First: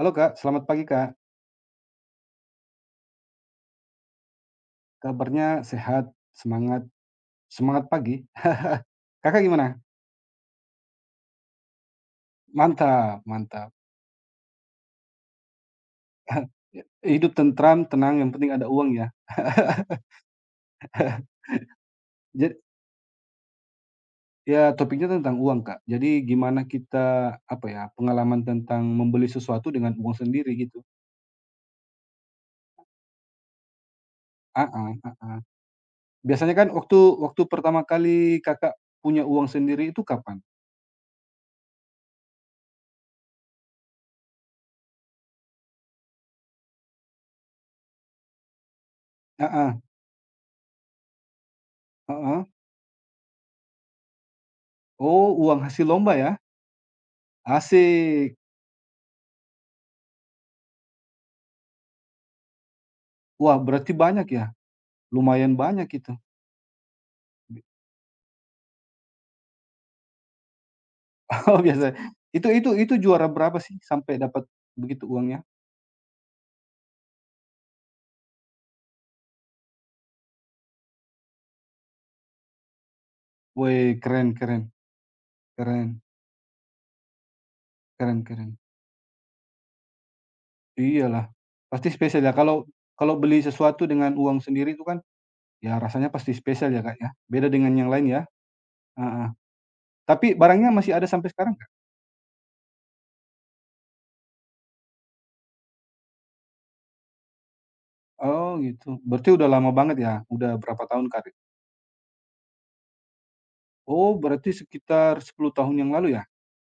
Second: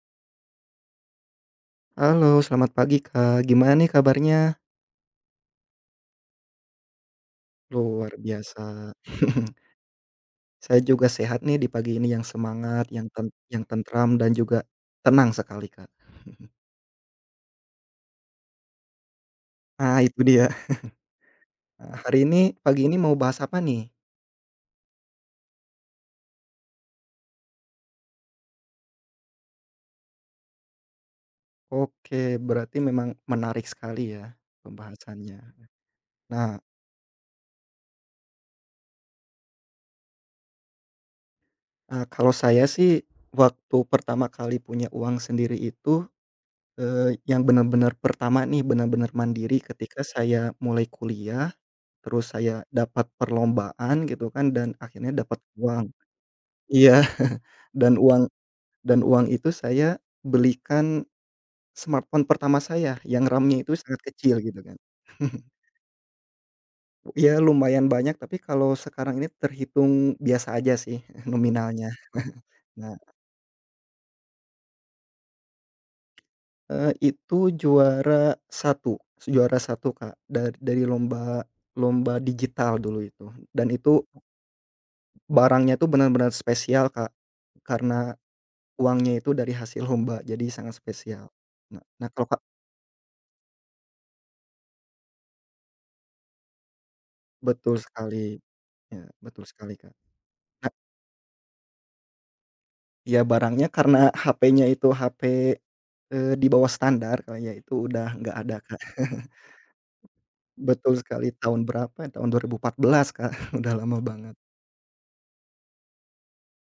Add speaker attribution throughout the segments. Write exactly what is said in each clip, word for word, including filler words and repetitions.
Speaker 1: Halo Kak, selamat pagi Kak.
Speaker 2: Halo, selamat pagi, Kak. Gimana nih kabarnya?
Speaker 1: Kabarnya sehat, semangat semangat
Speaker 2: Luar
Speaker 1: pagi.
Speaker 2: biasa.
Speaker 1: Kakak gimana?
Speaker 2: Saya juga sehat nih di pagi ini yang semangat, yang
Speaker 1: Mantap
Speaker 2: ten yang
Speaker 1: mantap.
Speaker 2: tentram dan juga tenang sekali, Kak.
Speaker 1: Ya, hidup tentram, tenang, yang penting ada uang ya.
Speaker 2: Ah itu dia. Nah, hari ini
Speaker 1: Ja
Speaker 2: pagi ini mau bahas apa nih?
Speaker 1: Ya topiknya tentang uang Kak. Jadi gimana kita, apa ya, pengalaman tentang membeli sesuatu dengan uang sendiri gitu.
Speaker 2: Oke, berarti memang menarik sekali ya
Speaker 1: Ah, ah. Ah.
Speaker 2: pembahasannya. Nah,
Speaker 1: Biasanya kan waktu waktu pertama kali Kakak punya uang sendiri itu kapan?
Speaker 2: eee, Kalau saya sih waktu pertama kali punya uang sendiri itu, eee, yang benar-benar pertama nih, benar-benar
Speaker 1: Ah,
Speaker 2: mandiri
Speaker 1: ah.
Speaker 2: ketika saya mulai kuliah.
Speaker 1: Ah,
Speaker 2: Terus
Speaker 1: ah.
Speaker 2: saya dapat perlombaan gitu kan dan akhirnya
Speaker 1: Oh,
Speaker 2: dapat
Speaker 1: uang hasil
Speaker 2: uang.
Speaker 1: lomba ya?
Speaker 2: Iya, dan uang
Speaker 1: Asik.
Speaker 2: dan uang itu saya belikan smartphone pertama saya yang
Speaker 1: Wah
Speaker 2: RAM-nya itu
Speaker 1: berarti
Speaker 2: sangat
Speaker 1: banyak
Speaker 2: kecil
Speaker 1: ya?
Speaker 2: gitu kan.
Speaker 1: Lumayan banyak itu.
Speaker 2: Ya lumayan banyak, tapi kalau sekarang ini terhitung biasa aja sih,
Speaker 1: Oh,
Speaker 2: nominalnya.
Speaker 1: biasa. Itu itu itu
Speaker 2: Nah,
Speaker 1: juara berapa sih sampai dapat begitu uangnya?
Speaker 2: eee, itu juara satu, juara satu Kak, dari dari lomba, lomba digital dulu itu, dan
Speaker 1: Woi,
Speaker 2: itu
Speaker 1: keren keren
Speaker 2: barangnya tuh
Speaker 1: keren
Speaker 2: benar-benar spesial, Kak, karena
Speaker 1: keren keren.
Speaker 2: uangnya itu dari hasil lomba, jadi sangat
Speaker 1: Iyalah,
Speaker 2: spesial. Nah
Speaker 1: pasti
Speaker 2: nah
Speaker 1: spesial
Speaker 2: kalau
Speaker 1: ya
Speaker 2: Kak
Speaker 1: kalau kalau beli sesuatu dengan uang sendiri itu kan, ya rasanya pasti spesial ya, Kak, ya, beda dengan
Speaker 2: Betul
Speaker 1: yang lain ya?
Speaker 2: sekali, ya
Speaker 1: Heeh.
Speaker 2: betul sekali, Kak.
Speaker 1: Tapi barangnya
Speaker 2: Nah,
Speaker 1: masih ada sampai sekarang nggak?
Speaker 2: ya barangnya karena H P-nya itu H P, eee, di bawah standar, Kak, ya itu udah nggak ada,
Speaker 1: Oh,
Speaker 2: Kak.
Speaker 1: gitu. Berarti udah lama banget ya? Udah berapa
Speaker 2: Betul
Speaker 1: tahun,
Speaker 2: sekali,
Speaker 1: Kak?
Speaker 2: tahun berapa ya, tahun dua ribu empat belas, Kak, udah lama
Speaker 1: Oh,
Speaker 2: banget.
Speaker 1: berarti sekitar sepuluh tahun yang lalu ya?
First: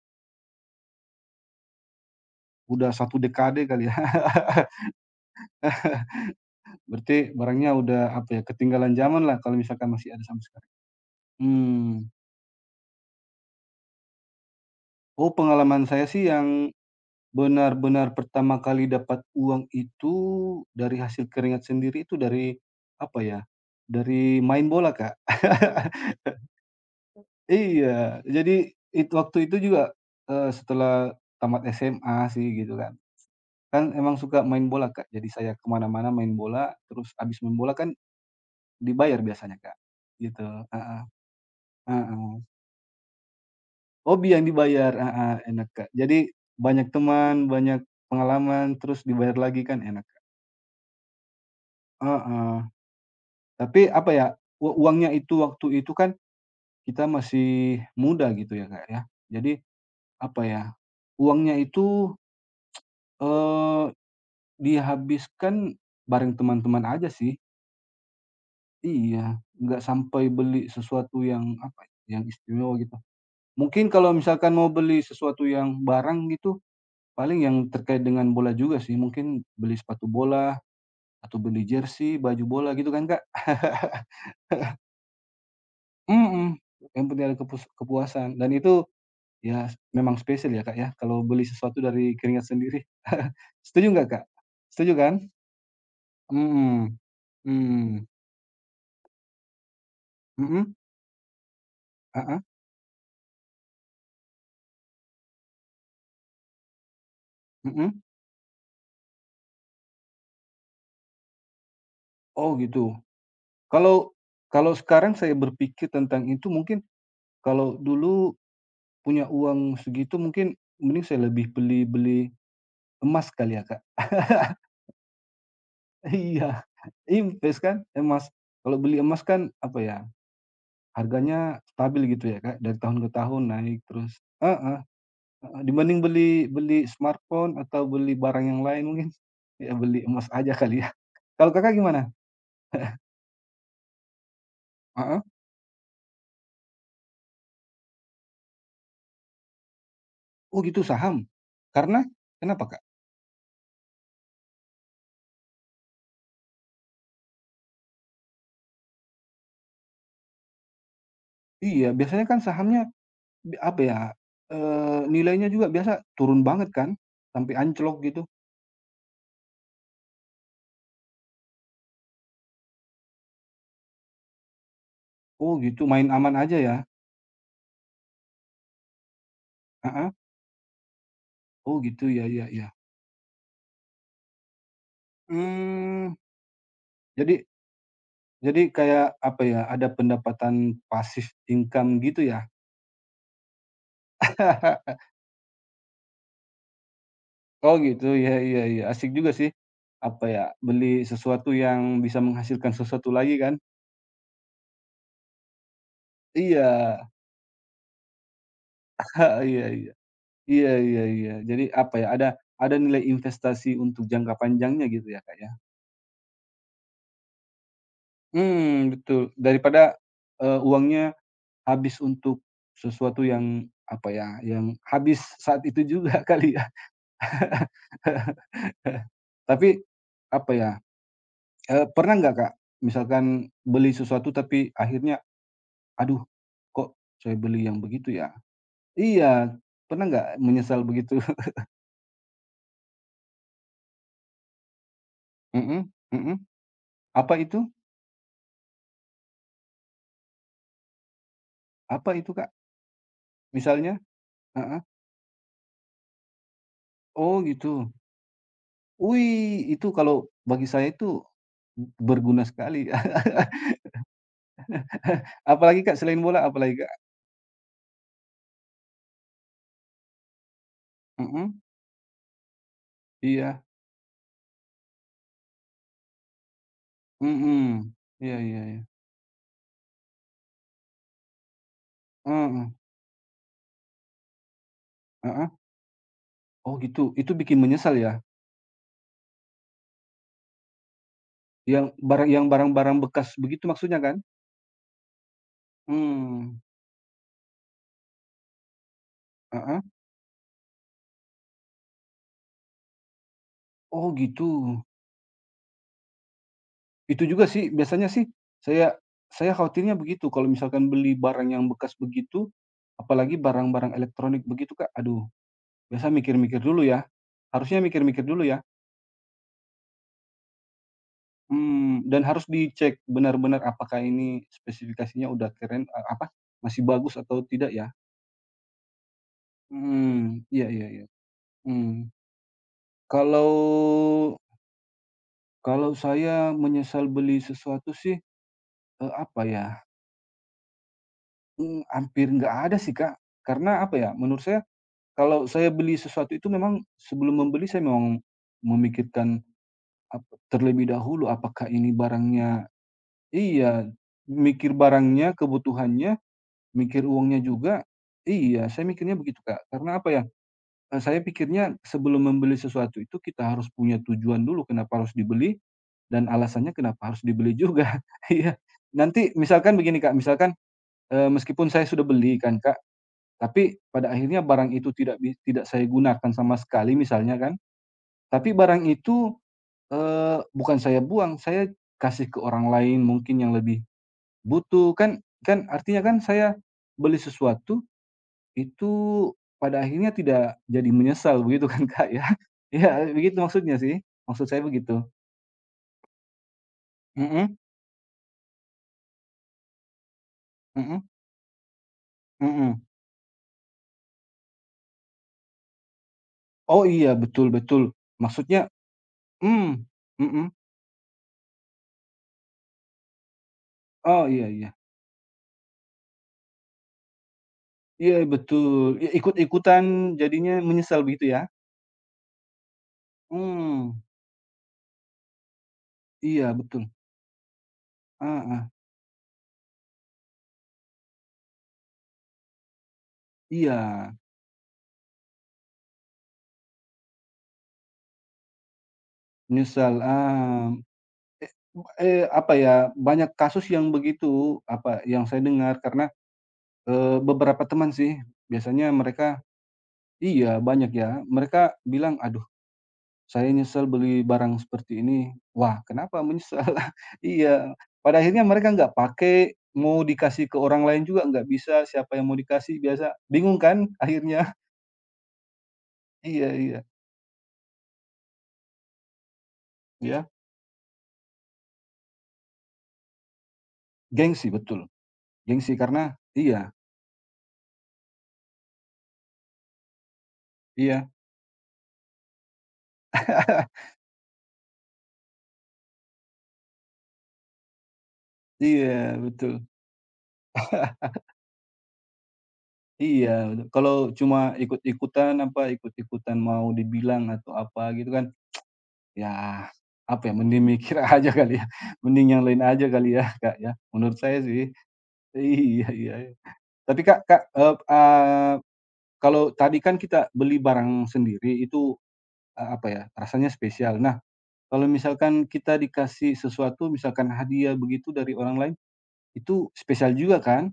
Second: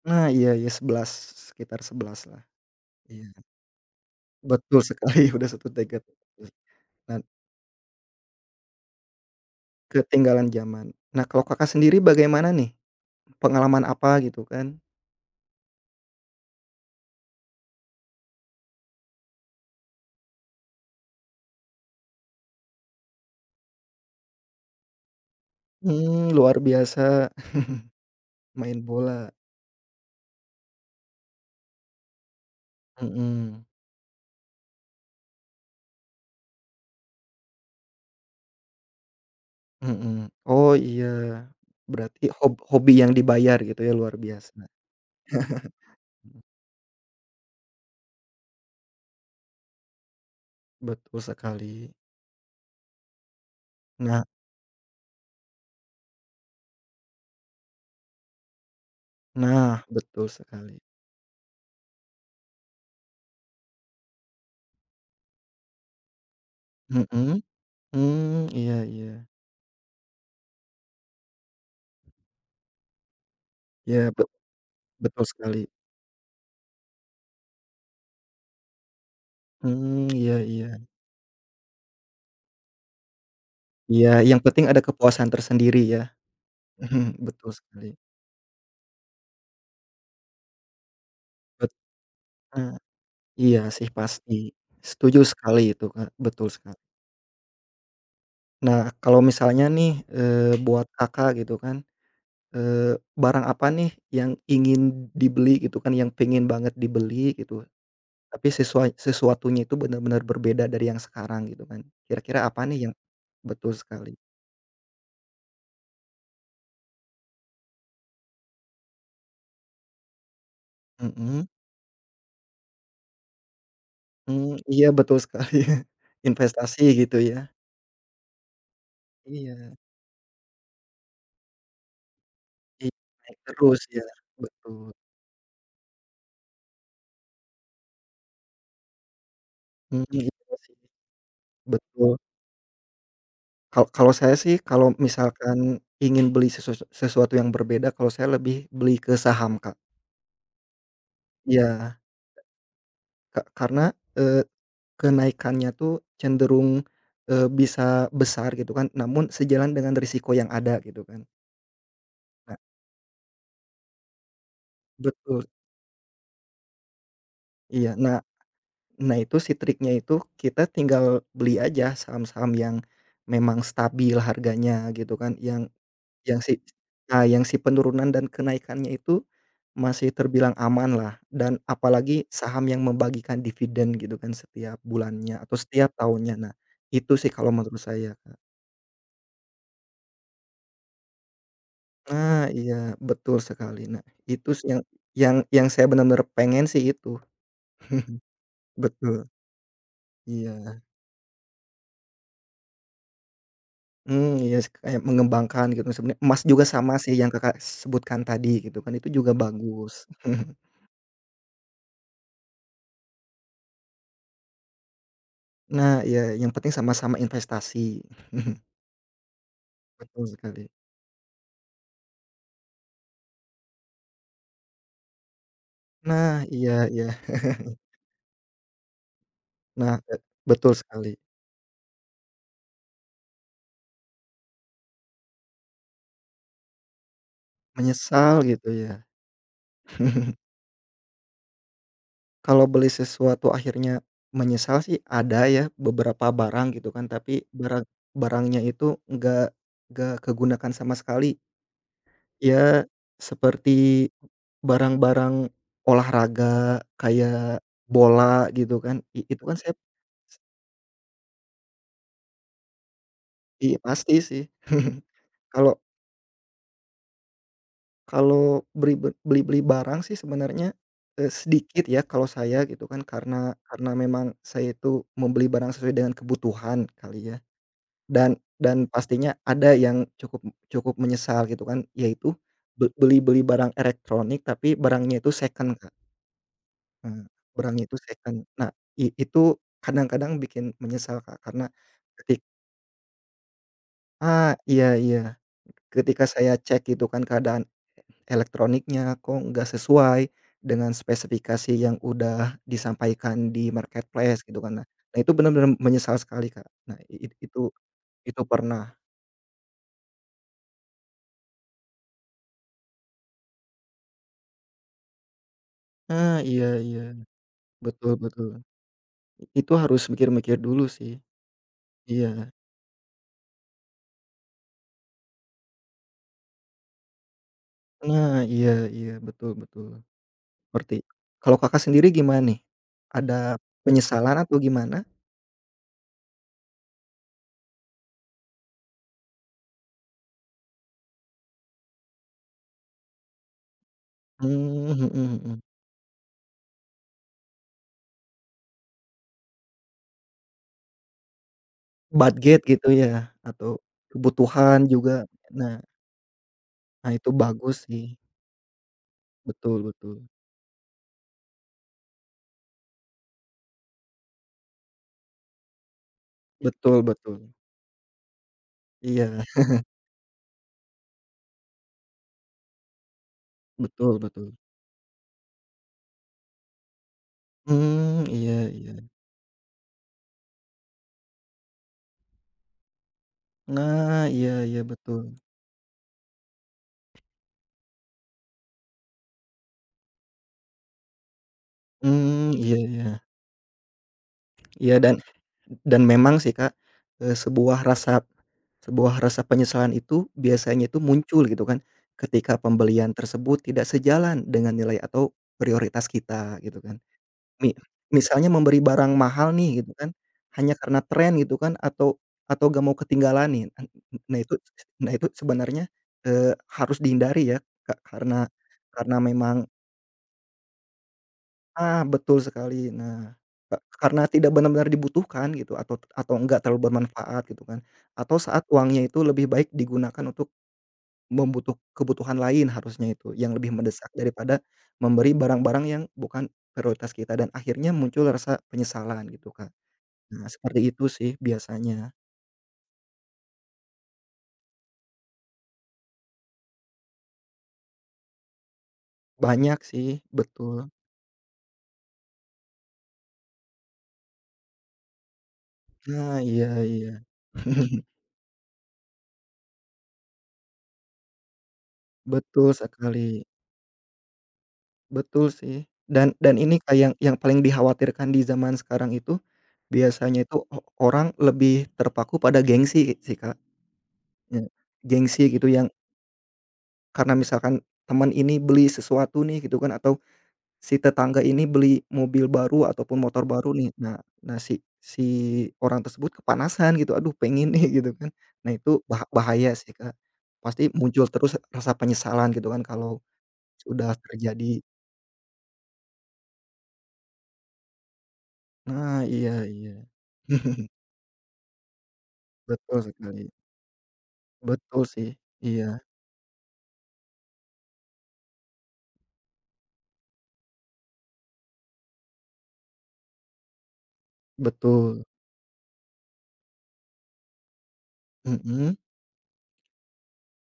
Speaker 2: Nah, iya iya sebelas, sekitar sebelas lah,
Speaker 1: Udah satu
Speaker 2: iya.
Speaker 1: dekade kali ya?
Speaker 2: Betul sekali, udah satu decade. Dan
Speaker 1: Berarti barangnya udah, apa ya, ketinggalan zaman lah kalau misalkan masih ada sampai
Speaker 2: ketinggalan
Speaker 1: sekarang.
Speaker 2: zaman. Nah, kalau Kakak sendiri
Speaker 1: Hmm.
Speaker 2: bagaimana nih? Pengalaman apa gitu kan?
Speaker 1: Oh, pengalaman saya sih yang benar-benar pertama kali dapat uang itu dari hasil keringat sendiri itu dari, apa ya, dari main bola, Kak.
Speaker 2: Mmm, luar biasa,
Speaker 1: Iya, jadi
Speaker 2: main
Speaker 1: itu
Speaker 2: bola.
Speaker 1: waktu itu juga, eee, setelah tamat S M A sih gitu kan.
Speaker 2: Mhm
Speaker 1: Kan emang suka main bola, Kak, jadi saya kemana mana main bola, terus abis main bola kan dibayar biasanya, Kak,
Speaker 2: mhm.
Speaker 1: gitu.
Speaker 2: Oh
Speaker 1: Heeh,
Speaker 2: iya, berarti
Speaker 1: heeh.
Speaker 2: hob hobi yang dibayar gitu ya, luar
Speaker 1: Hobi yang
Speaker 2: biasa.
Speaker 1: dibayar, heeh, enak, Kak. Jadi
Speaker 2: Mhm,
Speaker 1: banyak teman, banyak pengalaman, terus dibayar lagi kan enak.
Speaker 2: betul sekali.
Speaker 1: Heeh, tapi apa
Speaker 2: Nah
Speaker 1: ya, u uangnya itu waktu itu kan kita masih muda gitu ya, Kak, ya. Jadi
Speaker 2: nah, betul
Speaker 1: apa ya,
Speaker 2: sekali.
Speaker 1: uangnya itu, eee, dihabiskan bareng teman-teman aja sih.
Speaker 2: Mhm, mmm, iya iya.
Speaker 1: Iya, nggak sampai beli sesuatu yang apa ya, yang istimewa gitu. Mungkin
Speaker 2: Iya
Speaker 1: kalau
Speaker 2: be
Speaker 1: misalkan mau beli
Speaker 2: betul
Speaker 1: sesuatu
Speaker 2: sekali.
Speaker 1: yang barang gitu, paling yang terkait dengan bola juga sih, mungkin beli sepatu
Speaker 2: Mmm, iya
Speaker 1: bola
Speaker 2: iya.
Speaker 1: atau beli jersey, baju bola gitu kan, Kak.
Speaker 2: Iya, yang penting ada kepuasan tersendiri ya.
Speaker 1: Mhm, yang
Speaker 2: Mhm,
Speaker 1: penting ada
Speaker 2: betul
Speaker 1: kepus
Speaker 2: sekali.
Speaker 1: kepuasan dan itu. Ya, memang spesial ya, Kak, ya, kalau beli
Speaker 2: Bet
Speaker 1: sesuatu dari keringat
Speaker 2: eee,
Speaker 1: sendiri.
Speaker 2: iya
Speaker 1: Setuju
Speaker 2: sih
Speaker 1: nggak, Kak?
Speaker 2: pasti.
Speaker 1: Setuju kan?
Speaker 2: Setuju sekali itu, Kak, betul sekali.
Speaker 1: Mhm. Mmm.
Speaker 2: Nah, kalau misalnya nih, eee,
Speaker 1: Mhm.
Speaker 2: buat Kakak gitu kan.
Speaker 1: Heeh.
Speaker 2: Eee, barang apa nih yang ingin dibeli gitu kan, yang pengen banget dibeli gitu,
Speaker 1: Mhm.
Speaker 2: tapi sesuai sesuatunya itu benar-benar berbeda dari yang sekarang gitu kan. Kira-kira
Speaker 1: Oh,
Speaker 2: apa nih yang
Speaker 1: gitu.
Speaker 2: betul sekali.
Speaker 1: Kalau kalau sekarang saya berpikir tentang itu, mungkin kalau dulu punya uang segitu, mungkin mending saya
Speaker 2: Mhm,
Speaker 1: lebih beli beli emas kali ya, Kak.
Speaker 2: mmm, iya betul sekali.
Speaker 1: Iya,
Speaker 2: Investasi gitu ya.
Speaker 1: invest kan emas. Kalau beli emas kan,
Speaker 2: Iya,
Speaker 1: apa ya, harganya stabil gitu ya, Kak, dari
Speaker 2: iya
Speaker 1: tahun ke
Speaker 2: naik
Speaker 1: tahun naik
Speaker 2: terus ya,
Speaker 1: terus. Heeh.
Speaker 2: betul.
Speaker 1: Heeh, dibanding beli beli smartphone atau beli barang yang lain mungkin, ya beli
Speaker 2: Mhm,
Speaker 1: emas aja
Speaker 2: iya sih,
Speaker 1: kali ya. Kalau Kakak gimana?
Speaker 2: betul. Kal kalau saya sih, kalau
Speaker 1: Heeh,
Speaker 2: misalkan ingin beli sesus sesuatu yang berbeda, kalau saya lebih beli ke saham, Kak.
Speaker 1: oh gitu, saham?
Speaker 2: Iya,
Speaker 1: Karena Kenapa, Kak?
Speaker 2: ka karena, eee kenaikannya tuh cenderung, eee, bisa besar gitu kan, namun sejalan dengan risiko yang ada gitu kan.
Speaker 1: Iya, biasanya kan
Speaker 2: Nah,
Speaker 1: sahamnya bi apa ya, eee,
Speaker 2: betul,
Speaker 1: nilainya juga biasa turun banget kan, sampai
Speaker 2: iya.
Speaker 1: anjlok
Speaker 2: Nah
Speaker 1: gitu.
Speaker 2: nah itu si triknya itu kita tinggal beli aja saham-saham yang memang stabil harganya gitu kan,
Speaker 1: Oh
Speaker 2: yang
Speaker 1: gitu, main aman
Speaker 2: yang
Speaker 1: aja
Speaker 2: si
Speaker 1: ya?
Speaker 2: nah yang si penurunan dan kenaikannya itu masih
Speaker 1: Heeh.
Speaker 2: terbilang amanlah dan
Speaker 1: Oh gitu, ya
Speaker 2: apalagi
Speaker 1: ya ya.
Speaker 2: saham yang membagikan dividen gitu kan setiap bulannya atau setiap
Speaker 1: Mmm,
Speaker 2: tahunnya. Nah, itu sih
Speaker 1: jadi
Speaker 2: kalau menurut saya.
Speaker 1: jadi kayak apa ya, ada pendapatan passive income gitu
Speaker 2: Nah,
Speaker 1: ya?
Speaker 2: iya, betul sekali. Nah, itu sih yang yang yang saya benar-benar pengen sih itu.
Speaker 1: Oh gitu, iya iya iya, asik
Speaker 2: Betul,
Speaker 1: juga sih, apa ya,
Speaker 2: iya.
Speaker 1: beli sesuatu yang bisa menghasilkan sesuatu lagi kan?
Speaker 2: Hmm, iya sih, kayak mengembangkan gitu. Sebenarnya emas
Speaker 1: Iya,
Speaker 2: juga sama sih, yang Kakak sebutkan tadi gitu kan, itu juga
Speaker 1: iya iya,
Speaker 2: bagus.
Speaker 1: iya iya iya, jadi apa ya, ada ada nilai investasi untuk jangka panjangnya gitu ya, Kak, ya?
Speaker 2: Nah, iya, yang penting sama-sama investasi.
Speaker 1: Hmm, betul, daripada,
Speaker 2: Betul
Speaker 1: eee,
Speaker 2: sekali.
Speaker 1: uangnya habis untuk sesuatu yang, apa ya, yang habis saat itu juga
Speaker 2: Nah,
Speaker 1: kali ya.
Speaker 2: iya iya.
Speaker 1: Tapi,
Speaker 2: Nah, eee,
Speaker 1: apa ya,
Speaker 2: betul sekali.
Speaker 1: eee, pernah nggak, Kak, misalkan beli sesuatu tapi akhirnya, aduh, kok saya beli yang begitu ya?
Speaker 2: Menyesal gitu ya.
Speaker 1: Iya, pernah nggak menyesal begitu?
Speaker 2: Kalau beli sesuatu akhirnya menyesal sih ada ya,
Speaker 1: Mhm,
Speaker 2: beberapa
Speaker 1: mhm.
Speaker 2: barang gitu kan,
Speaker 1: Apa
Speaker 2: tapi
Speaker 1: itu
Speaker 2: barang barangnya itu nggak nggak kegunakan sama sekali.
Speaker 1: apa itu, Kak,
Speaker 2: Ya
Speaker 1: misalnya?
Speaker 2: seperti
Speaker 1: Heeh.
Speaker 2: barang-barang olahraga
Speaker 1: Oh
Speaker 2: kayak
Speaker 1: gitu.
Speaker 2: bola gitu kan, i itu kan
Speaker 1: Wih,
Speaker 2: saya
Speaker 1: itu kalau bagi saya itu berguna sekali.
Speaker 2: iya pasti sih. Kalau
Speaker 1: Apalagi, Kak, selain bola apalagi, Kak?
Speaker 2: kalau beri beli-beli barang sih sebenarnya, eee,
Speaker 1: Mhm.
Speaker 2: sedikit ya kalau saya gitu kan, karena
Speaker 1: Iya.
Speaker 2: karena memang saya itu membeli barang sesuai dengan kebutuhan kali ya.
Speaker 1: Mhm.
Speaker 2: Dan
Speaker 1: Iya iya iya.
Speaker 2: dan pastinya ada yang cukup cukup menyesal gitu kan, yaitu
Speaker 1: Heeh,
Speaker 2: be beli-beli barang elektronik tapi barangnya itu
Speaker 1: heeh.
Speaker 2: second, Kak.
Speaker 1: Oh gitu,
Speaker 2: Eee,
Speaker 1: itu bikin
Speaker 2: Barangnya
Speaker 1: menyesal
Speaker 2: itu
Speaker 1: ya?
Speaker 2: second. Nah, i itu kadang-kadang bikin menyesal, Kak, karena
Speaker 1: Yang barang
Speaker 2: ketik
Speaker 1: yang barang-barang bekas begitu maksudnya kan?
Speaker 2: ah, iya iya. Ketika saya
Speaker 1: Mmm,
Speaker 2: cek gitu kan, keadaan elektroniknya kok nggak
Speaker 1: heeh.
Speaker 2: sesuai dengan spesifikasi yang udah disampaikan di
Speaker 1: Oh
Speaker 2: marketplace
Speaker 1: gitu.
Speaker 2: gitu kan. Nah, nah itu benar-benar menyesal sekali, Kak. Nah,
Speaker 1: Itu
Speaker 2: i i-
Speaker 1: juga
Speaker 2: itu
Speaker 1: sih, biasanya sih
Speaker 2: itu
Speaker 1: saya
Speaker 2: pernah.
Speaker 1: saya khawatirnya begitu kalau misalkan beli barang yang bekas begitu, apalagi barang-barang elektronik begitu, Kak, aduh, biasa
Speaker 2: Ah,
Speaker 1: mikir-mikir
Speaker 2: iya
Speaker 1: dulu
Speaker 2: iya.
Speaker 1: ya, harusnya
Speaker 2: Betul
Speaker 1: mikir-mikir dulu
Speaker 2: betul.
Speaker 1: ya.
Speaker 2: Itu harus mikir-mikir dulu sih.
Speaker 1: Hmm, dan
Speaker 2: Iya.
Speaker 1: harus dicek benar-benar apakah ini spesifikasinya udah keren, eee, apa, masih bagus atau tidak ya.
Speaker 2: Nah, iya iya, betul betul,
Speaker 1: Hmm, iya iya
Speaker 2: ngerti.
Speaker 1: iya.
Speaker 2: Kalau Kakak
Speaker 1: Hmm.
Speaker 2: sendiri gimana nih?
Speaker 1: Kalau
Speaker 2: Ada penyesalan atau gimana?
Speaker 1: kalau saya menyesal beli sesuatu sih, eee, apa ya, mmm, hampir nggak ada sih, Kak, karena apa ya, menurut saya,
Speaker 2: Mmm, mhm
Speaker 1: kalau
Speaker 2: mhm.
Speaker 1: saya beli sesuatu itu memang sebelum membeli saya memang memikirkan ap terlebih dahulu apakah ini
Speaker 2: Budget
Speaker 1: barangnya.
Speaker 2: gitu ya atau
Speaker 1: Iya, mikir
Speaker 2: kebutuhan juga.
Speaker 1: barangnya,
Speaker 2: Nah,
Speaker 1: kebutuhannya, mikir
Speaker 2: nah itu
Speaker 1: uangnya
Speaker 2: bagus
Speaker 1: juga.
Speaker 2: sih.
Speaker 1: Iya, saya mikirnya begitu, Kak.
Speaker 2: Betul
Speaker 1: Karena apa ya,
Speaker 2: betul.
Speaker 1: eee, saya pikirnya sebelum membeli sesuatu itu kita harus punya tujuan dulu kenapa harus dibeli, dan alasannya
Speaker 2: Betul
Speaker 1: kenapa harus
Speaker 2: betul.
Speaker 1: dibeli juga. Iya, nanti
Speaker 2: Iya,
Speaker 1: misalkan begini, Kak, misalkan, eee, meskipun saya sudah beli kan, Kak, tapi pada
Speaker 2: betul
Speaker 1: akhirnya
Speaker 2: betul.
Speaker 1: barang itu tidak bi tidak saya gunakan sama sekali misalnya kan,
Speaker 2: Mmm,
Speaker 1: tapi
Speaker 2: iya
Speaker 1: barang
Speaker 2: iya.
Speaker 1: itu, eee, bukan saya buang, saya kasih ke orang lain mungkin yang lebih
Speaker 2: Nah, iya iya,
Speaker 1: butuh,
Speaker 2: betul.
Speaker 1: kan kan artinya kan saya beli sesuatu itu pada akhirnya tidak jadi menyesal begitu kan, Kak, ya.
Speaker 2: Mmm, iya
Speaker 1: Ya
Speaker 2: iya.
Speaker 1: begitu maksudnya sih, maksud saya
Speaker 2: Iya,
Speaker 1: begitu.
Speaker 2: dan dan memang sih Kak, eee,
Speaker 1: Mhm,
Speaker 2: sebuah rasa sebuah rasa penyesalan itu biasanya itu
Speaker 1: mhm,
Speaker 2: muncul gitu kan, ketika
Speaker 1: mhm.
Speaker 2: pembelian tersebut tidak sejalan dengan nilai atau prioritas kita gitu
Speaker 1: Oh
Speaker 2: kan.
Speaker 1: iya, betul
Speaker 2: Mi
Speaker 1: betul,
Speaker 2: Misalnya
Speaker 1: maksudnya.
Speaker 2: memberi barang mahal
Speaker 1: Mmm,
Speaker 2: nih gitu kan,
Speaker 1: mhm.
Speaker 2: hanya karena tren gitu kan, atau atau gak mau ketinggalan nih, an
Speaker 1: Oh,
Speaker 2: nah
Speaker 1: iya
Speaker 2: itu
Speaker 1: iya.
Speaker 2: nah itu sebenarnya, eee, harus dihindari ya Kak,
Speaker 1: Iya
Speaker 2: karena
Speaker 1: betul, ya
Speaker 2: karena memang
Speaker 1: ikut-ikutan jadinya menyesal begitu ya?
Speaker 2: ah, betul sekali. Nah, ka
Speaker 1: Mmm,
Speaker 2: karena tidak benar-benar dibutuhkan gitu, atau atau
Speaker 1: iya
Speaker 2: enggak
Speaker 1: betul,
Speaker 2: terlalu bermanfaat gitu kan, atau saat
Speaker 1: heeh,
Speaker 2: uangnya itu lebih baik digunakan untuk membutuh kebutuhan lain harusnya itu, yang lebih
Speaker 1: iya
Speaker 2: mendesak daripada memberi barang-barang yang bukan prioritas kita, dan akhirnya muncul rasa penyesalan gitu kan.
Speaker 1: menyesal,
Speaker 2: Nah,
Speaker 1: ah,
Speaker 2: seperti itu sih
Speaker 1: e
Speaker 2: biasanya.
Speaker 1: eee, apa ya, banyak kasus yang begitu, apa, yang saya dengar karena, eee, beberapa teman sih biasanya mereka
Speaker 2: Banyak sih,
Speaker 1: iya
Speaker 2: betul.
Speaker 1: banyak ya, mereka bilang, "Aduh, saya nyesel beli barang seperti ini." Wah kenapa
Speaker 2: Nah,
Speaker 1: menyesal?
Speaker 2: iya iya.
Speaker 1: Iya, pada akhirnya mereka nggak pakai, mau dikasih ke orang lain juga nggak bisa, siapa yang mau
Speaker 2: Betul
Speaker 1: dikasih biasa
Speaker 2: sekali.
Speaker 1: bingung kan akhirnya.
Speaker 2: Betul sih, dan
Speaker 1: Iya
Speaker 2: dan ini
Speaker 1: iya.
Speaker 2: kayak yang yang paling dikhawatirkan di zaman sekarang itu,
Speaker 1: Iya,
Speaker 2: biasanya itu o orang lebih terpaku pada gengsi sih Kak,
Speaker 1: gengsi
Speaker 2: ya.
Speaker 1: betul,
Speaker 2: Gengsi gitu
Speaker 1: gengsi
Speaker 2: yang
Speaker 1: karena iya
Speaker 2: karena misalkan teman ini beli sesuatu nih gitu kan, atau si
Speaker 1: iya
Speaker 2: tetangga ini beli mobil baru ataupun motor baru nih. Nah nah si si Orang tersebut kepanasan gitu, "Aduh, pengen nih," gitu kan. Nah itu
Speaker 1: iya
Speaker 2: bah
Speaker 1: betul,
Speaker 2: bahaya sih, Kak, pasti muncul terus rasa penyesalan gitu kan kalau
Speaker 1: iya betul. Kalau
Speaker 2: sudah
Speaker 1: cuma
Speaker 2: terjadi.
Speaker 1: ikut-ikutan apa, ikut-ikutan mau dibilang atau apa gitu kan,
Speaker 2: Nah,
Speaker 1: ya
Speaker 2: iya iya.
Speaker 1: apa ya, mending mikir aja kali ya, mending yang lain aja
Speaker 2: Betul
Speaker 1: kali ya,
Speaker 2: sekali,
Speaker 1: Kak, ya, menurut saya sih.
Speaker 2: betul sih,
Speaker 1: Iya
Speaker 2: iya,
Speaker 1: iya. Iya. Tapi Kak Kak, eee eee, kalau tadi kan kita beli barang sendiri itu, eee, apa ya, rasanya spesial. Nah, kalau
Speaker 2: betul,
Speaker 1: misalkan kita dikasih sesuatu, misalkan hadiah begitu dari orang lain.
Speaker 2: mhm,
Speaker 1: Itu spesial juga kan?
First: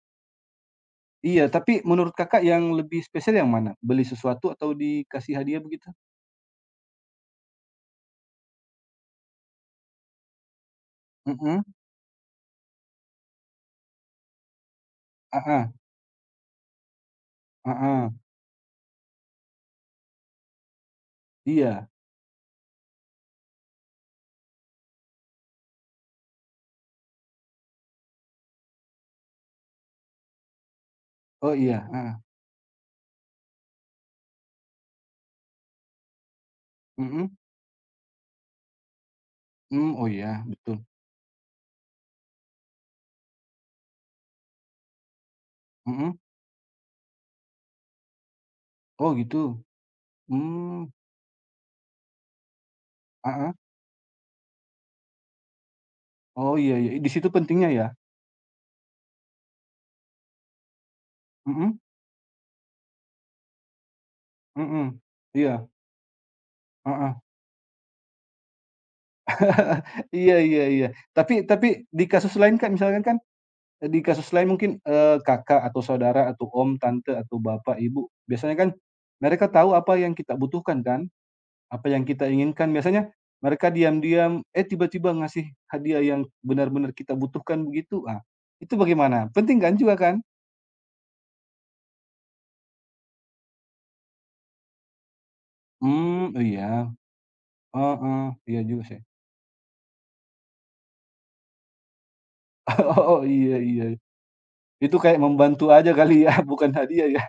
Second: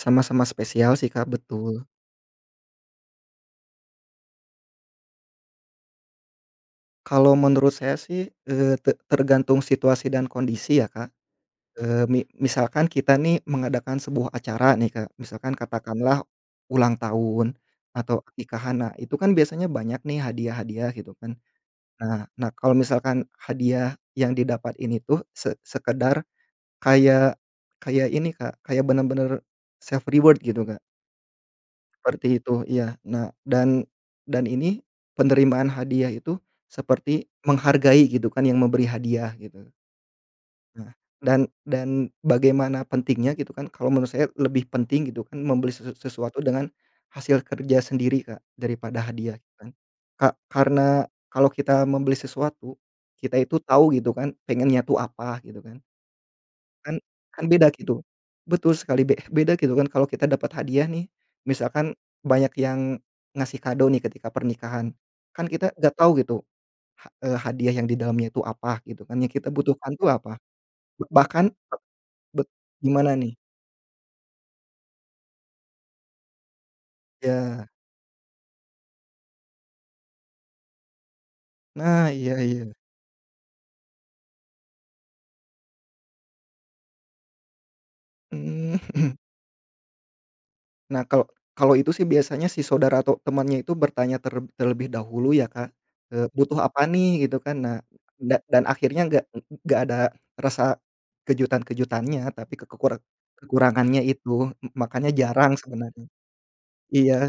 Speaker 2: sama-sama spesial sih, Kak,
Speaker 1: Iya,
Speaker 2: betul.
Speaker 1: tapi menurut Kakak yang lebih spesial yang mana? Beli sesuatu atau dikasih hadiah begitu?
Speaker 2: Kalau menurut saya sih, eee, te tergantung situasi dan kondisi ya, Kak,
Speaker 1: Mhm.
Speaker 2: eee, mi misalkan kita nih mengadakan sebuah acara nih, Kak, misalkan
Speaker 1: Heeh,
Speaker 2: katakanlah ulang tahun
Speaker 1: heeh.
Speaker 2: atau nikahan, nah itu kan biasanya banyak nih hadiah-hadiah gitu kan.
Speaker 1: Iya.
Speaker 2: Nah nah Kalau misalkan hadiah yang didapat ini tuh se sekedar kayak kayak ini, Kak, kayak bener-bener self reward gitu, Kak.
Speaker 1: Oh iya. Heeh.
Speaker 2: Seperti itu, iya. Nah, dan dan ini penerimaan hadiah itu seperti
Speaker 1: Mhm.
Speaker 2: menghargai gitu kan yang memberi hadiah gitu.
Speaker 1: Mmm. Oh iya, betul.
Speaker 2: Nah, dan dan bagaimana pentingnya gitu kan, kalau menurut saya lebih penting gitu kan membeli sesu
Speaker 1: Mhm.
Speaker 2: sesuatu dengan hasil kerja sendiri, Kak, daripada
Speaker 1: Oh
Speaker 2: hadiah
Speaker 1: gitu.
Speaker 2: gitu kan. Ka
Speaker 1: Mmm.
Speaker 2: karena kalau kita membeli sesuatu, kita
Speaker 1: Heeh.
Speaker 2: itu tahu gitu kan pengennya tuh apa gitu kan.
Speaker 1: Oh iya iya,
Speaker 2: Kan
Speaker 1: di situ
Speaker 2: kan beda
Speaker 1: pentingnya ya?
Speaker 2: gitu. Betul sekali, be beda gitu kan kalau kita dapat hadiah nih,
Speaker 1: Mhm,
Speaker 2: misalkan banyak yang ngasih kado nih ketika pernikahan,
Speaker 1: mhm.
Speaker 2: kan
Speaker 1: Iya.
Speaker 2: kita nggak tahu gitu ha
Speaker 1: Heeh.
Speaker 2: eee, hadiah yang di dalamnya itu apa gitu kan, yang kita butuhkan tuh
Speaker 1: iya
Speaker 2: apa,
Speaker 1: iya iya, tapi
Speaker 2: bahkan
Speaker 1: tapi di kasus
Speaker 2: bet
Speaker 1: lain Kak, misalkan
Speaker 2: gimana
Speaker 1: Kak
Speaker 2: nih?
Speaker 1: di kasus lain mungkin, eee, kakak atau saudara atau om, tante, atau
Speaker 2: Ya,
Speaker 1: bapak, ibu, biasanya kan mereka tahu apa yang kita butuhkan kan, apa yang
Speaker 2: nah
Speaker 1: kita
Speaker 2: iya iya,
Speaker 1: inginkan. Biasanya mereka diam-diam, eh, tiba-tiba ngasih hadiah yang benar-benar kita butuhkan begitu, ah, itu
Speaker 2: mhm.
Speaker 1: bagaimana? Penting kan juga kan?
Speaker 2: Nah, kalau kalau itu sih biasanya si saudara atau temannya itu bertanya ter terlebih dahulu ya, Kak,
Speaker 1: Mmm,
Speaker 2: eee, "Butuh
Speaker 1: iya,
Speaker 2: apa nih?" Gitu kan. Nah,
Speaker 1: heeh,
Speaker 2: da
Speaker 1: iya
Speaker 2: dan
Speaker 1: juga sih.
Speaker 2: akhirnya nggak nggak ada rasa kejutan-kejutannya, tapi ke kekur
Speaker 1: Oh, oh, iya iya.
Speaker 2: kekurangannya itu, m
Speaker 1: Itu
Speaker 2: makanya
Speaker 1: kayak
Speaker 2: jarang
Speaker 1: membantu aja
Speaker 2: sebenarnya.
Speaker 1: kali ya, bukan hadiah
Speaker 2: Iya,
Speaker 1: ya?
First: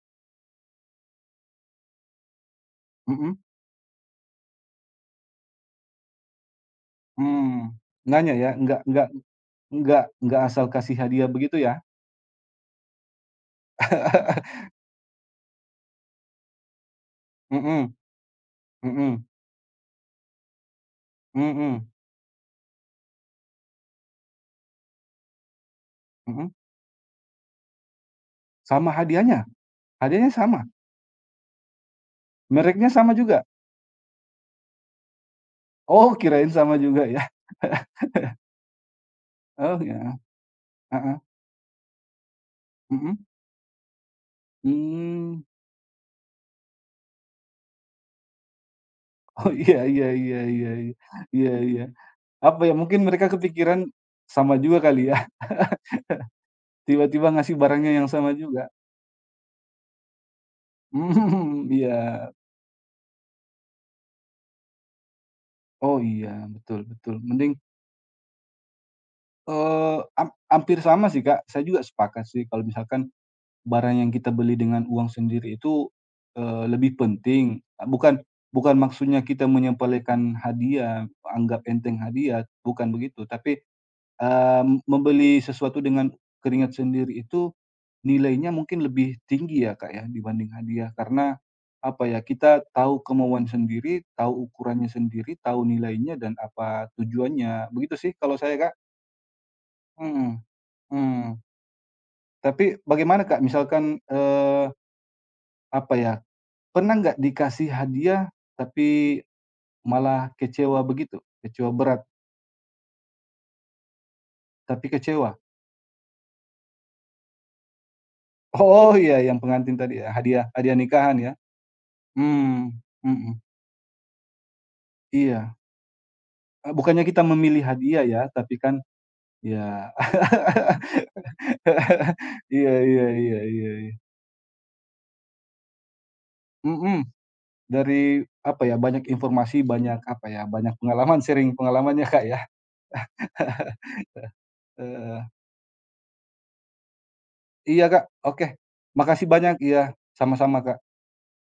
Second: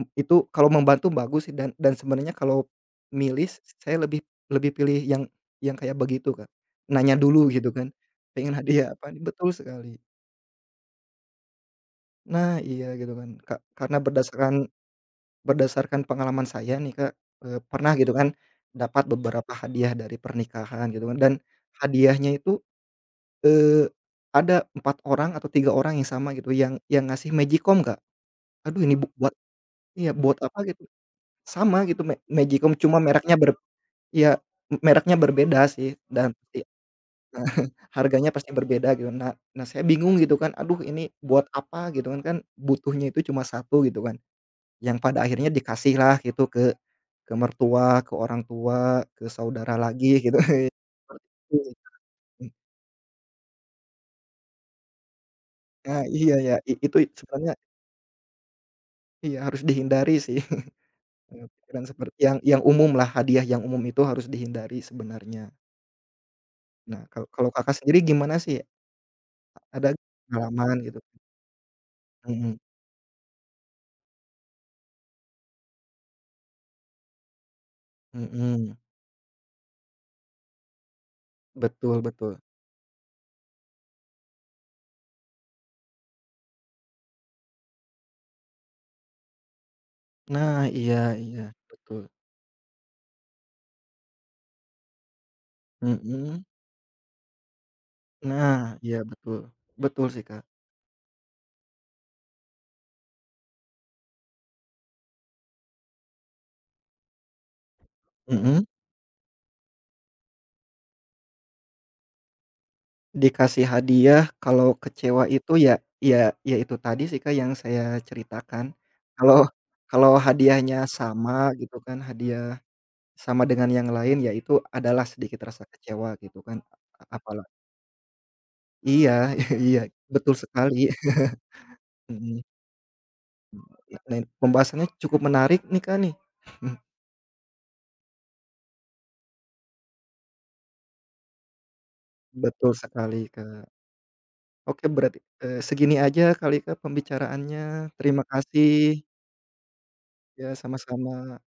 Speaker 2: m itu kalau membantu bagus sih, dan dan sebenarnya kalau
Speaker 1: Mhm,
Speaker 2: milih, s saya lebih lebih pilih yang yang kayak begitu, Kak. Nanya dulu
Speaker 1: mmm,
Speaker 2: gitu kan,
Speaker 1: nanya ya,
Speaker 2: "Pengen
Speaker 1: nggak
Speaker 2: hadiah
Speaker 1: nggak
Speaker 2: apa nih?" Betul sekali.
Speaker 1: nggak nggak asal kasih hadiah begitu ya?
Speaker 2: Nah, iya gitu kan, Kak, karena berdasarkan berdasarkan pengalaman saya nih Kak, eee,
Speaker 1: Mhm,
Speaker 2: pernah gitu kan dapat
Speaker 1: mhm.
Speaker 2: beberapa hadiah dari pernikahan gitu kan, dan
Speaker 1: Mhm,
Speaker 2: hadiahnya itu, eee, ada empat orang atau tiga orang yang sama
Speaker 1: mhm.
Speaker 2: gitu yang yang ngasih Magicom, Kak. Aduh,
Speaker 1: Sama
Speaker 2: ini bu buat
Speaker 1: hadiahnya?
Speaker 2: iya
Speaker 1: Hadiahnya
Speaker 2: buat
Speaker 1: sama?
Speaker 2: apa gitu, sama gitu, Ma Magicom,
Speaker 1: Mereknya
Speaker 2: cuma
Speaker 1: sama
Speaker 2: mereknya
Speaker 1: juga?
Speaker 2: ber iya mereknya berbeda sih,
Speaker 1: Oh,
Speaker 2: dan
Speaker 1: kirain
Speaker 2: i
Speaker 1: sama juga ya.
Speaker 2: nah, harganya pasti berbeda gitu. Nah nah
Speaker 1: Oh,
Speaker 2: Saya bingung
Speaker 1: ya,
Speaker 2: gitu kan, aduh ini
Speaker 1: heeh,
Speaker 2: buat apa gitu kan, kan butuhnya
Speaker 1: mhm,
Speaker 2: itu cuma satu gitu kan. Yang pada
Speaker 1: mmm,
Speaker 2: akhirnya dikasihlah gitu ke ke mertua, ke orang tua, ke
Speaker 1: oh,
Speaker 2: saudara
Speaker 1: iya iya
Speaker 2: lagi gitu.
Speaker 1: iya iya iya, iya iya. Apa ya, mungkin mereka kepikiran sama juga kali ya,
Speaker 2: Nah iya ya, i itu
Speaker 1: tiba-tiba
Speaker 2: sebenarnya
Speaker 1: ngasih barangnya yang sama juga.
Speaker 2: iya harus dihindari sih, eee,
Speaker 1: Mhm,
Speaker 2: pikiran
Speaker 1: iya.
Speaker 2: seperti yang yang umum lah, hadiah yang umum itu harus dihindari sebenarnya.
Speaker 1: Oh, iya, betul
Speaker 2: Nah,
Speaker 1: betul.
Speaker 2: kalau kalau
Speaker 1: Mending,
Speaker 2: Kakak sendiri gimana sih? Ada
Speaker 1: eee, ham
Speaker 2: pengalaman
Speaker 1: hampir
Speaker 2: gitu?
Speaker 1: sama sih, Kak. Saya juga sepakat sih
Speaker 2: Mhm
Speaker 1: kalau misalkan barang yang kita beli dengan uang sendiri itu, eee, lebih penting. Ah, bukan
Speaker 2: mhm,
Speaker 1: bukan maksudnya kita menyepelekan hadiah, anggap enteng
Speaker 2: betul betul.
Speaker 1: hadiah, bukan begitu. Tapi, eee, membeli sesuatu dengan keringat sendiri itu nilainya mungkin lebih tinggi ya, Kak, ya, dibanding
Speaker 2: Nah
Speaker 1: hadiah.
Speaker 2: iya
Speaker 1: Karena
Speaker 2: iya, betul.
Speaker 1: apa ya, kita tahu kemauan sendiri, tahu ukurannya sendiri, tahu nilainya dan
Speaker 2: Mhm,
Speaker 1: apa tujuannya. Begitu sih kalau saya,
Speaker 2: nah
Speaker 1: Kak.
Speaker 2: iya betul. Betul sih,
Speaker 1: Hmm,
Speaker 2: Kak.
Speaker 1: mhm. Tapi bagaimana, Kak, misalkan, eee, apa ya, pernah nggak dikasih hadiah,
Speaker 2: Mhm.
Speaker 1: tapi malah kecewa begitu? Kecewa berat,
Speaker 2: Dikasih hadiah, kalau
Speaker 1: tapi
Speaker 2: kecewa
Speaker 1: kecewa?
Speaker 2: itu ya ya ya itu tadi sih, Kak, yang saya ceritakan.
Speaker 1: Oh iya, yang
Speaker 2: Kalau
Speaker 1: pengantin tadi ya,
Speaker 2: kalau
Speaker 1: hadiah hadiah
Speaker 2: hadiahnya
Speaker 1: nikahan ya?
Speaker 2: sama gitu kan, hadiah
Speaker 1: Hmm, mhm,
Speaker 2: sama dengan yang lain, ya itu adalah sedikit
Speaker 1: iya.
Speaker 2: rasa kecewa gitu kan.
Speaker 1: Eee, bukannya
Speaker 2: A
Speaker 1: kita
Speaker 2: apala
Speaker 1: memilih hadiah ya, tapi kan
Speaker 2: Iya, iya,
Speaker 1: ya
Speaker 2: betul sekali. Mhm.
Speaker 1: iya iya iya iya iya.
Speaker 2: Lain pembahasannya cukup menarik nih, Kak, nih.
Speaker 1: Mhm, dari apa ya, banyak informasi, banyak apa ya, banyak pengalaman, sharing pengalamannya Kak ya.
Speaker 2: Betul sekali, Kak. Oke berarti,
Speaker 1: Heeh.
Speaker 2: eee, segini aja kali, Kak,
Speaker 1: Iya
Speaker 2: pembicaraannya.
Speaker 1: Kak,
Speaker 2: Terima
Speaker 1: oke.
Speaker 2: kasih.
Speaker 1: Makasih banyak, iya,
Speaker 2: Ya
Speaker 1: sama-sama Kak.
Speaker 2: sama-sama.